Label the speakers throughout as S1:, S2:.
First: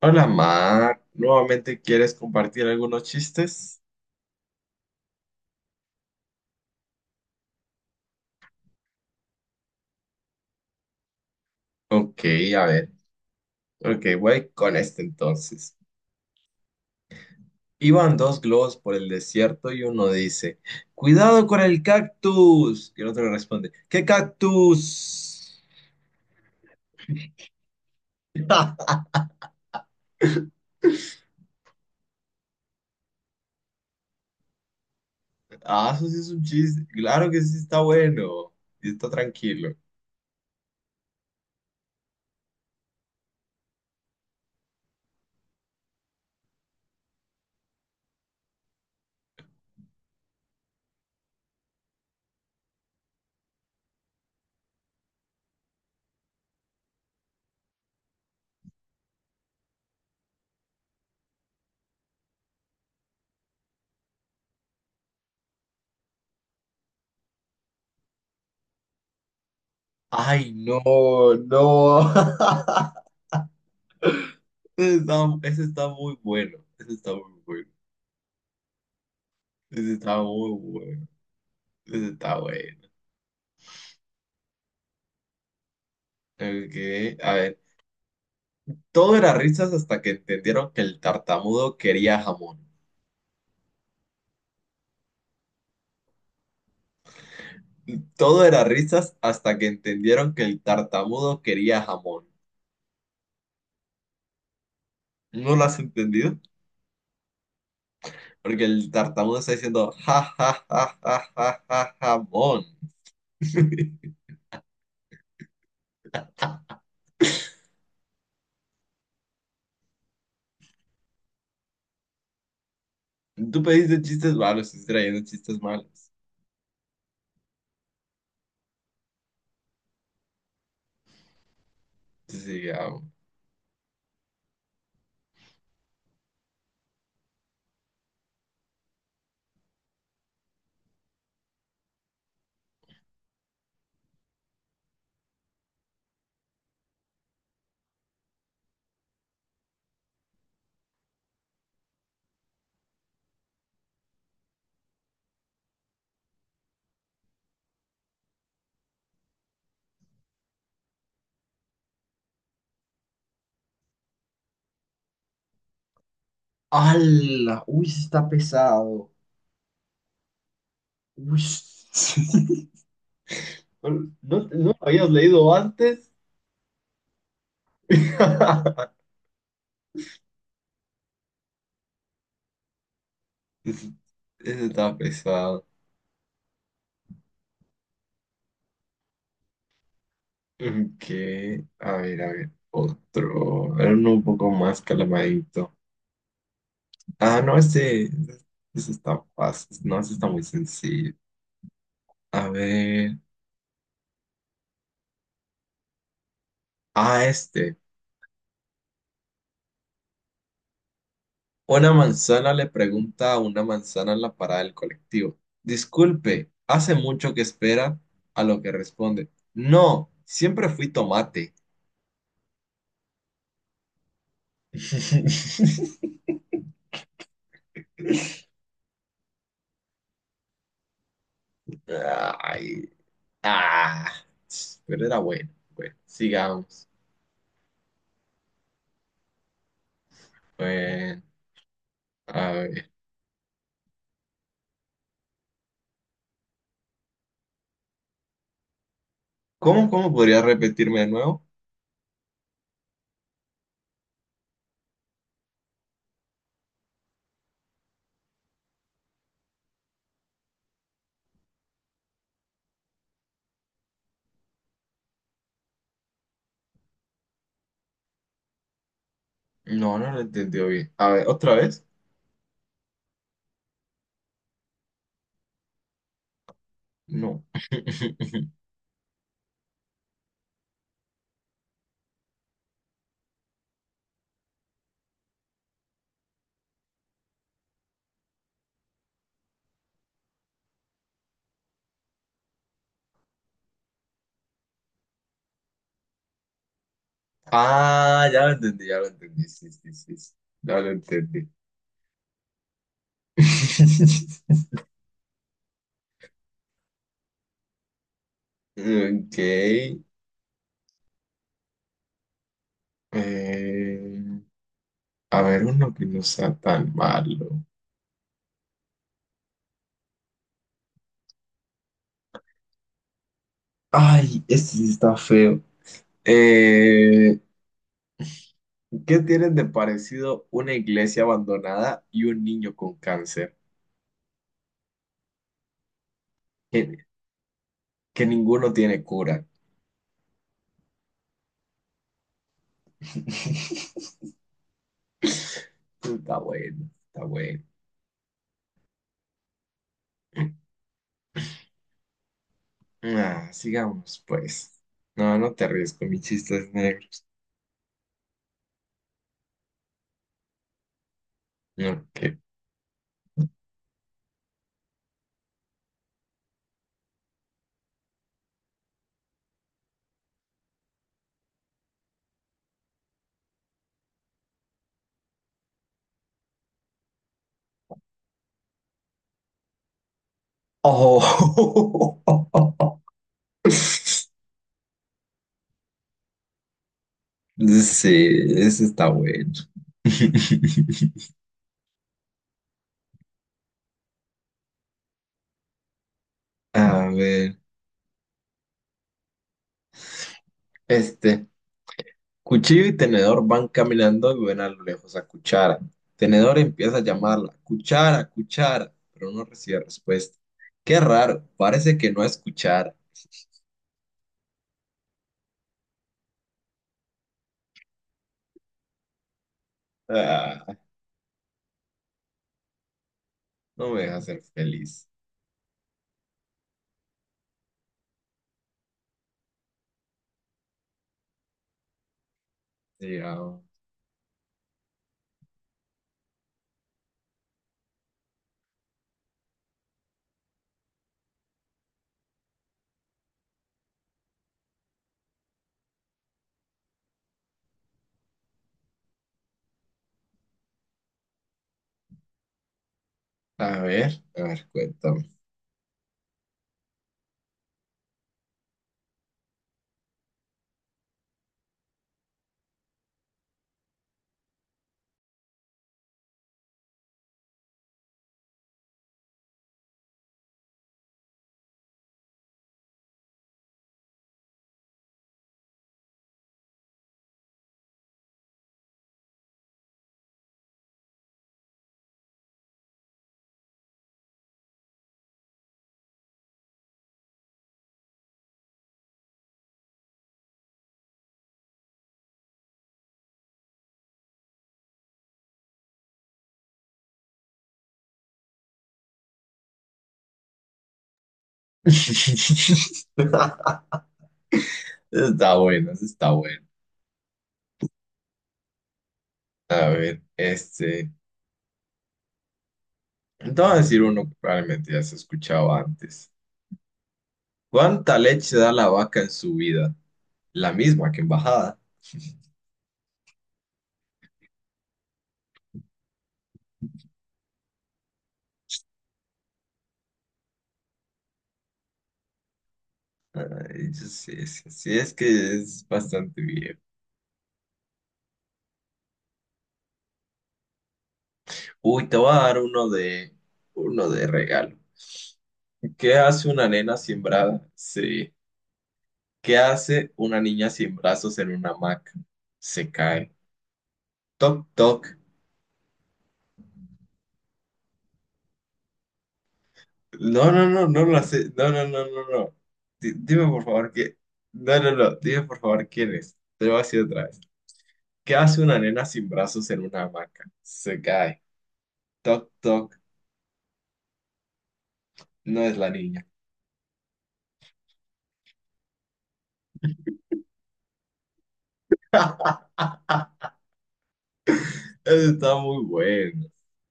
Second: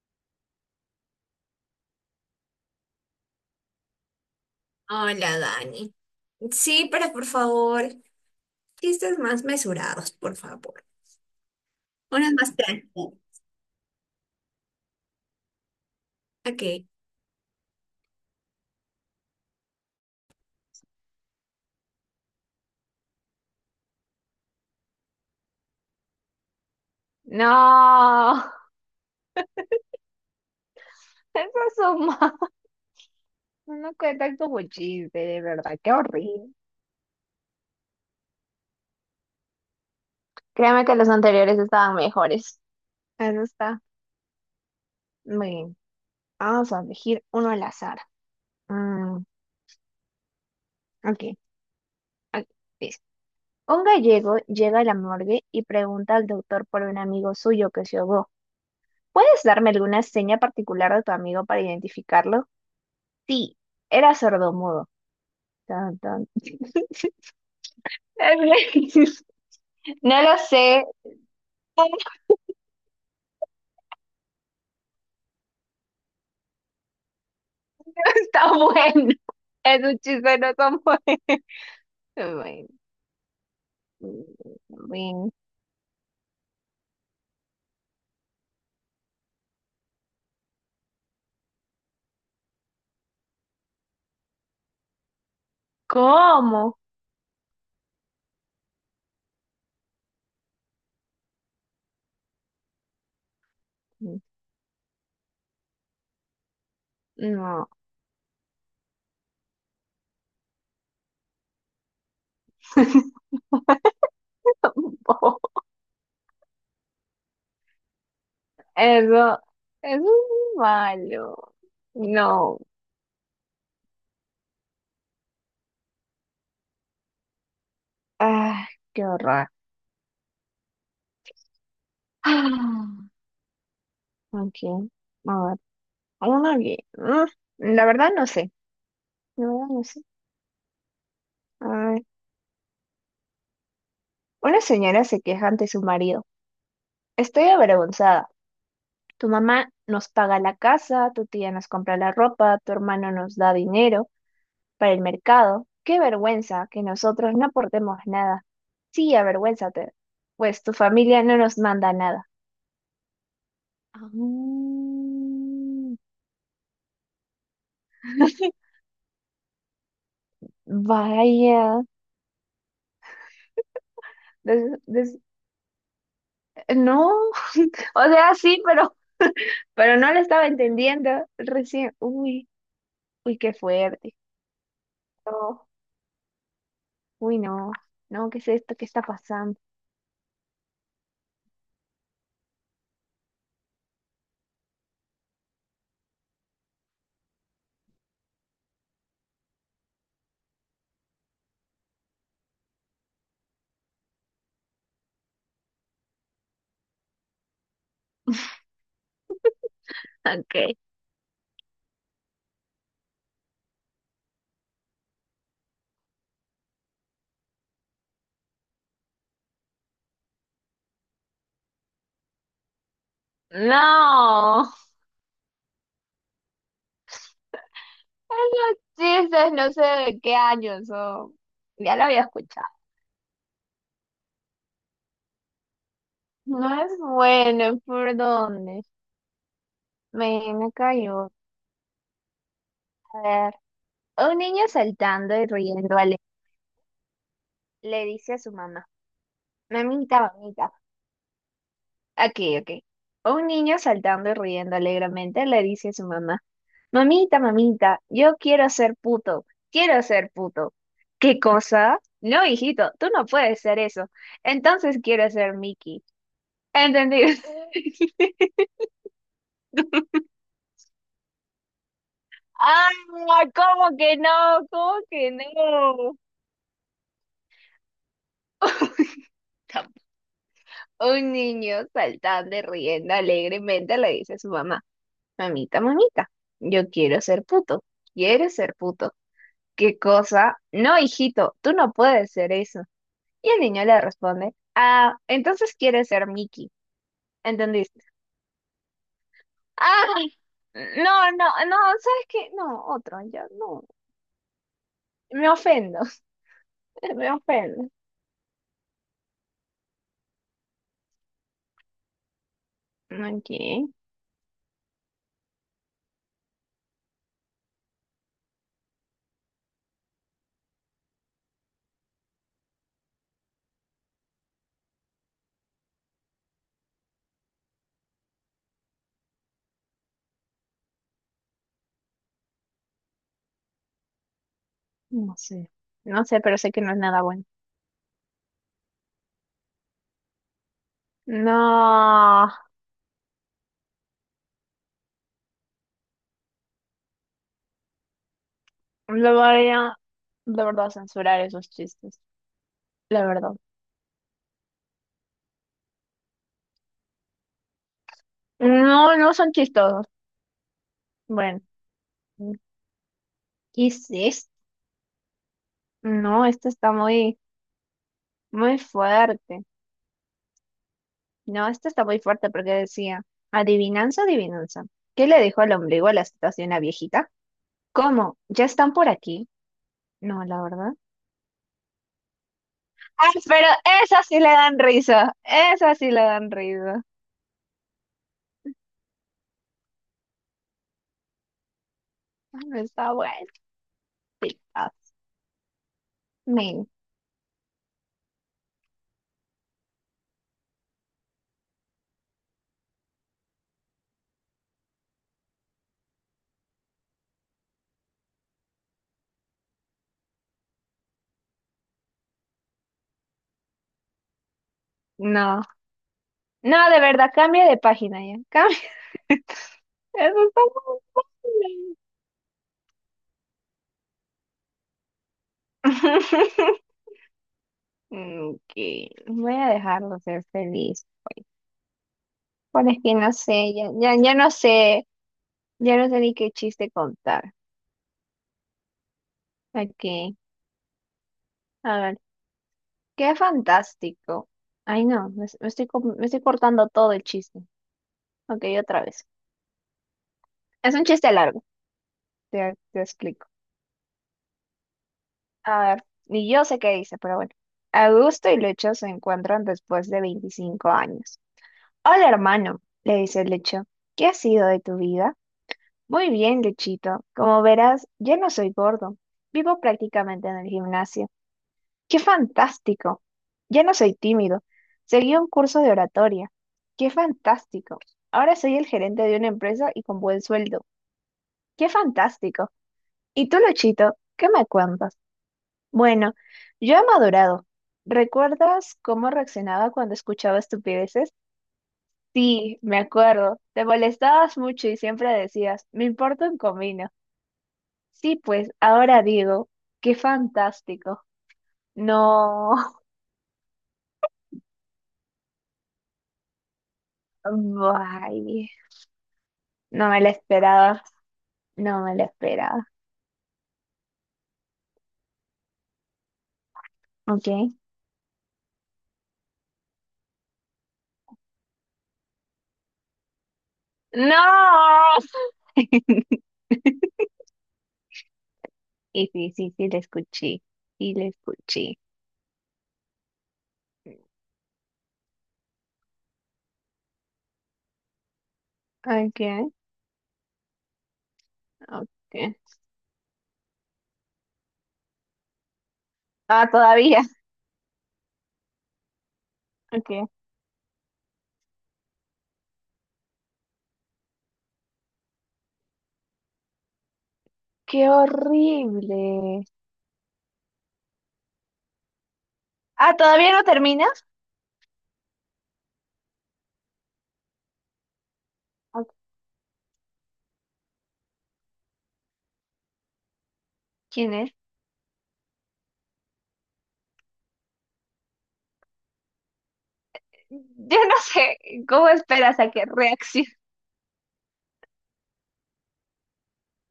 S1: Hola, Mar. ¿Nuevamente quieres compartir algunos chistes?
S2: Hola, Dani. Sí, pero por favor, chistes más mesurados, por favor.
S1: Ok,
S2: Unos más
S1: a ver.
S2: tranquilos.
S1: Ok, voy con este entonces.
S2: Ok.
S1: Iban dos globos por el desierto y uno dice, ¡cuidado con el cactus! Y el otro le responde, ¿qué cactus?
S2: No, eso es un mal. No cuentan como chiste, de verdad, qué
S1: Ah, eso sí es un
S2: horrible.
S1: chiste. Claro que sí está bueno. Y está tranquilo.
S2: Créeme que los anteriores estaban mejores. Eso está muy bien. Vamos a elegir uno al azar. Mm, ok, ok, dice. Un gallego llega a la morgue y pregunta al doctor por un amigo suyo que se ahogó. ¿Puedes darme alguna seña particular de tu amigo para identificarlo? Sí, era sordomudo. Tan, tan. No lo
S1: Ay,
S2: sé.
S1: no, no. Ese está, ese está muy bueno. Ese está muy bueno.
S2: Está bueno. Es
S1: Ese
S2: un
S1: está
S2: chiste
S1: muy
S2: no tan bueno.
S1: bueno. Ese está
S2: Bueno.
S1: bueno.
S2: bueno.
S1: Ok, a ver, todo era risas hasta que entendieron que el tartamudo quería jamón.
S2: ¿Cómo?
S1: Todo era risas hasta que entendieron que el tartamudo quería jamón. ¿No lo has entendido?
S2: No.
S1: Porque el tartamudo está diciendo ja ja ja ja ja ja jamón.
S2: Eso, eso es malo. No.
S1: Tú pediste chistes malos, estás trayendo chistes malos.
S2: Ah, qué horror.
S1: Sí,
S2: Ah, ok. A ver. Uno que- mm, La verdad no sé. La verdad no sé. A ver. Una señora se queja ante su marido. Estoy avergonzada. Tu mamá nos paga la casa, tu tía nos compra la ropa, tu hermano nos da dinero para el mercado. Qué vergüenza que nosotros no aportemos nada. Sí, avergüénzate, pues tu familia no nos manda nada. Ah,
S1: ¡hala! Uy, sí está pesado. Uy.
S2: vaya,
S1: ¿No, no
S2: des-
S1: lo habías
S2: des-
S1: leído antes?
S2: no, o sea, sí, pero no lo estaba entendiendo recién. Uy, uy, qué fuerte.
S1: Ese está pesado.
S2: No. Uy, no, no, ¿qué es esto? ¿Qué está pasando?
S1: Que, a ver, otro, a ver, uno un poco más calamadito. Ah, no, ese ese está fácil, no, ese está muy sencillo. A ver, ah, este.
S2: Ok.
S1: Una manzana le pregunta a una manzana en la parada del colectivo. Disculpe, hace mucho que espera, a lo que responde. No, siempre fui tomate.
S2: No, esos chistes no sé de qué año son. Ya lo había escuchado.
S1: Ay, ah, pero era bueno. Bueno,
S2: No
S1: sigamos.
S2: es bueno, ¿por dónde? Me
S1: Bueno,
S2: cayó.
S1: a ver.
S2: A ver. Un niño saltando y riendo le dice a su mamá,
S1: ¿Cómo, cómo
S2: mamita,
S1: podría
S2: mamita.
S1: repetirme de nuevo?
S2: Aquí, ok. Un niño saltando y riendo alegremente le dice a su mamá. Mamita, mamita, yo quiero ser puto, quiero ser puto. ¿Qué cosa? No, hijito, tú no puedes ser eso. Entonces quiero ser Mickey. ¿Entendido?
S1: No, no lo entendió bien. A ver, ¿otra vez?
S2: ¡Ah! ¿Cómo que no? ¿Cómo que no?
S1: No.
S2: Tam- Un niño saltando y riendo alegremente le dice a su mamá, mamita, mamita, yo quiero ser puto, quiero ser puto. ¿Qué cosa? No, hijito, tú no puedes ser eso. Y el niño le responde, ah, entonces quieres ser Mickey. ¿Entendiste?
S1: Ah, ya lo entendí, ya lo entendí. Sí, sí,
S2: Ah,
S1: sí. Sí. Ya lo
S2: no, no,
S1: entendí.
S2: no, ¿sabes qué? No, otro, ya no. Me ofendo, me ofendo.
S1: Ok.
S2: Ok,
S1: eh, a ver, uno que no sea tan malo. Ay, este sí está feo. Eh, ¿Qué tienen de parecido una iglesia abandonada y un niño con cáncer?
S2: no sé, no sé, pero sé que no es
S1: Que,
S2: nada bueno.
S1: que ninguno tiene cura.
S2: No,
S1: Está bueno, está bueno.
S2: lo voy a, de verdad, censurar esos chistes, la
S1: Ah,
S2: verdad.
S1: sigamos, pues. No, no te ríes con mis chistes negros.
S2: No, no son chistosos. Bueno,
S1: No, que.
S2: ¿qué es esto? No, este está muy, muy fuerte. No, este está muy fuerte porque decía, adivinanza, adivinanza. ¿Qué le dijo el ombligo a la situación a viejita? ¿Cómo? ¿Ya están por aquí? No, la verdad.
S1: Oh.
S2: Ay, sí, pero esas sí le dan risa. Esas sí le dan risa.
S1: Sí, ese está bueno.
S2: Ay, está bueno. Me-
S1: A ver, este. Cuchillo y tenedor van caminando y ven a lo lejos a Cuchara. Tenedor empieza a llamarla, Cuchara, Cuchara, pero no recibe respuesta. Qué raro, parece que no es Cuchara.
S2: No. No, de verdad, cambia de página ya. Cambia. Eso está
S1: Ah,
S2: muy bueno.
S1: no me deja ser feliz.
S2: Ok, voy a dejarlo ser feliz. Bueno, es que no
S1: Sigamos.
S2: sé, ya, ya, ya no sé ni qué chiste contar. Aquí, a ver, qué fantástico. Ay, no, me estoy cortando todo el chiste. Ok, otra vez. Es un chiste largo, te explico.
S1: A ver, cuéntame.
S2: A ver, ni yo sé qué dice, pero bueno. Augusto y Lecho se encuentran después de 25 años. Hola, hermano, le dice Lecho. ¿Qué ha sido de tu vida? Muy bien, Lechito. Como verás, ya no soy gordo. Vivo prácticamente en el gimnasio. ¡Qué fantástico! Ya no soy tímido. Seguí un curso de oratoria. ¡Qué fantástico! Ahora soy el gerente de una empresa y con buen sueldo. ¡Qué fantástico! ¿Y tú, Luchito, qué me cuentas? Bueno, yo he madurado. ¿Recuerdas cómo reaccionaba cuando escuchaba estupideces? Sí, me acuerdo. Te molestabas mucho y siempre decías, me importa un comino. Sí, pues ahora digo, qué fantástico. No,
S1: Está bueno, eso está bueno.
S2: bye.
S1: A
S2: No me
S1: ver,
S2: la esperaba.
S1: este.
S2: No me la esperaba.
S1: Te voy a decir uno que probablemente ya se ha escuchado antes.
S2: ¿Ok?
S1: ¿Cuánta leche da la vaca en su vida? La misma que en bajada.
S2: ¡No! Y sí, sí, sí, la escuché. Sí, la escuché.
S1: Yo sí, sí, sí, es que es bastante bien.
S2: Ok,
S1: Uy, te voy
S2: ok.
S1: a dar uno de regalo. ¿Qué hace una
S2: Ah,
S1: nena sin
S2: todavía.
S1: brazos? Sí. ¿Qué
S2: Ok.
S1: hace una niña sin brazos en una hamaca? Se cae. Toc, toc.
S2: Qué horrible.
S1: No, no, no, no lo hace. No, no, no, no, no.
S2: Ah,
S1: Dime
S2: ¿todavía
S1: por
S2: no
S1: favor que.
S2: terminas?
S1: No, no, no. Dime por favor quién es. Te lo voy a decir otra vez. ¿Qué hace una nena
S2: Ok.
S1: sin brazos en una hamaca? Se cae. Toc, toc.
S2: ¿Quién es?
S1: No es la niña.
S2: Yo no sé cómo esperas a que reaccione,
S1: Eso está muy bueno.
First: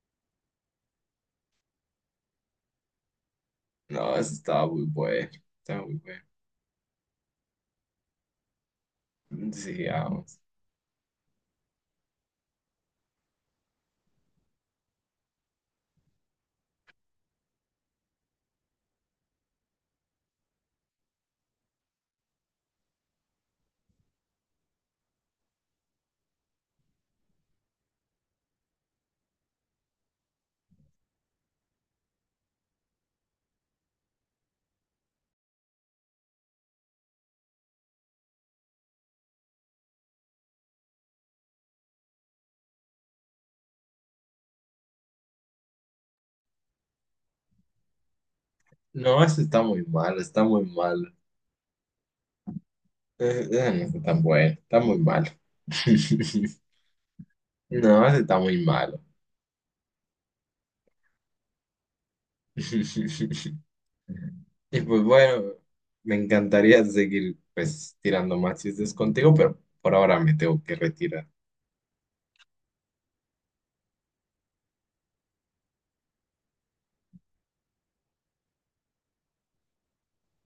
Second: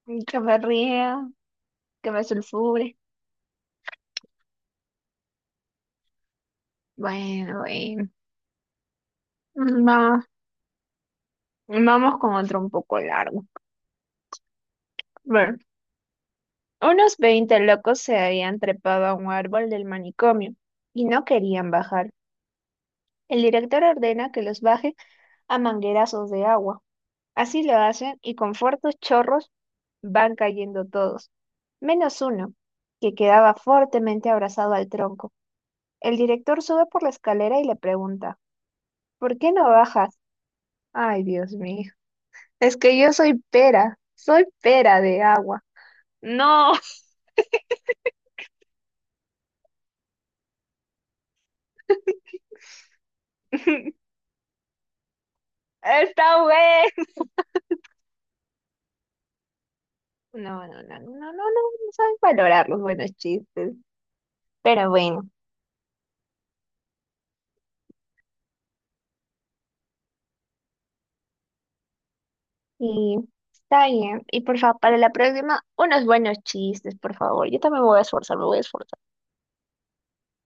S2: que me ría, que me sulfure.
S1: No, eso está muy bueno. Está muy
S2: Bueno, bueno.
S1: bueno.
S2: Vamos,
S1: Sigamos.
S2: vamos con otro un poco largo. Bueno, unos 20 locos se habían trepado a un árbol del manicomio y no querían bajar. El director ordena que los baje a manguerazos de agua. Así lo hacen y con fuertes chorros van cayendo todos, menos uno, que quedaba fuertemente abrazado al tronco. El director sube por la escalera y le pregunta, ¿por qué no bajas? Ay, Dios mío, es que yo soy pera de agua. No,
S1: No, eso está muy malo. Está muy malo. No está tan bueno. Está muy malo.
S2: está bueno.
S1: No, eso está muy malo.
S2: No, no, no, no, no, no, no saben valorar los buenos chistes.
S1: Y
S2: Pero
S1: pues
S2: bueno.
S1: bueno, me encantaría seguir pues tirando más chistes contigo, pero por ahora me tengo que retirar.
S2: Y está bien. Y por favor, para la próxima, unos buenos chistes, por favor. Yo también me voy a esforzar, me voy a esforzar.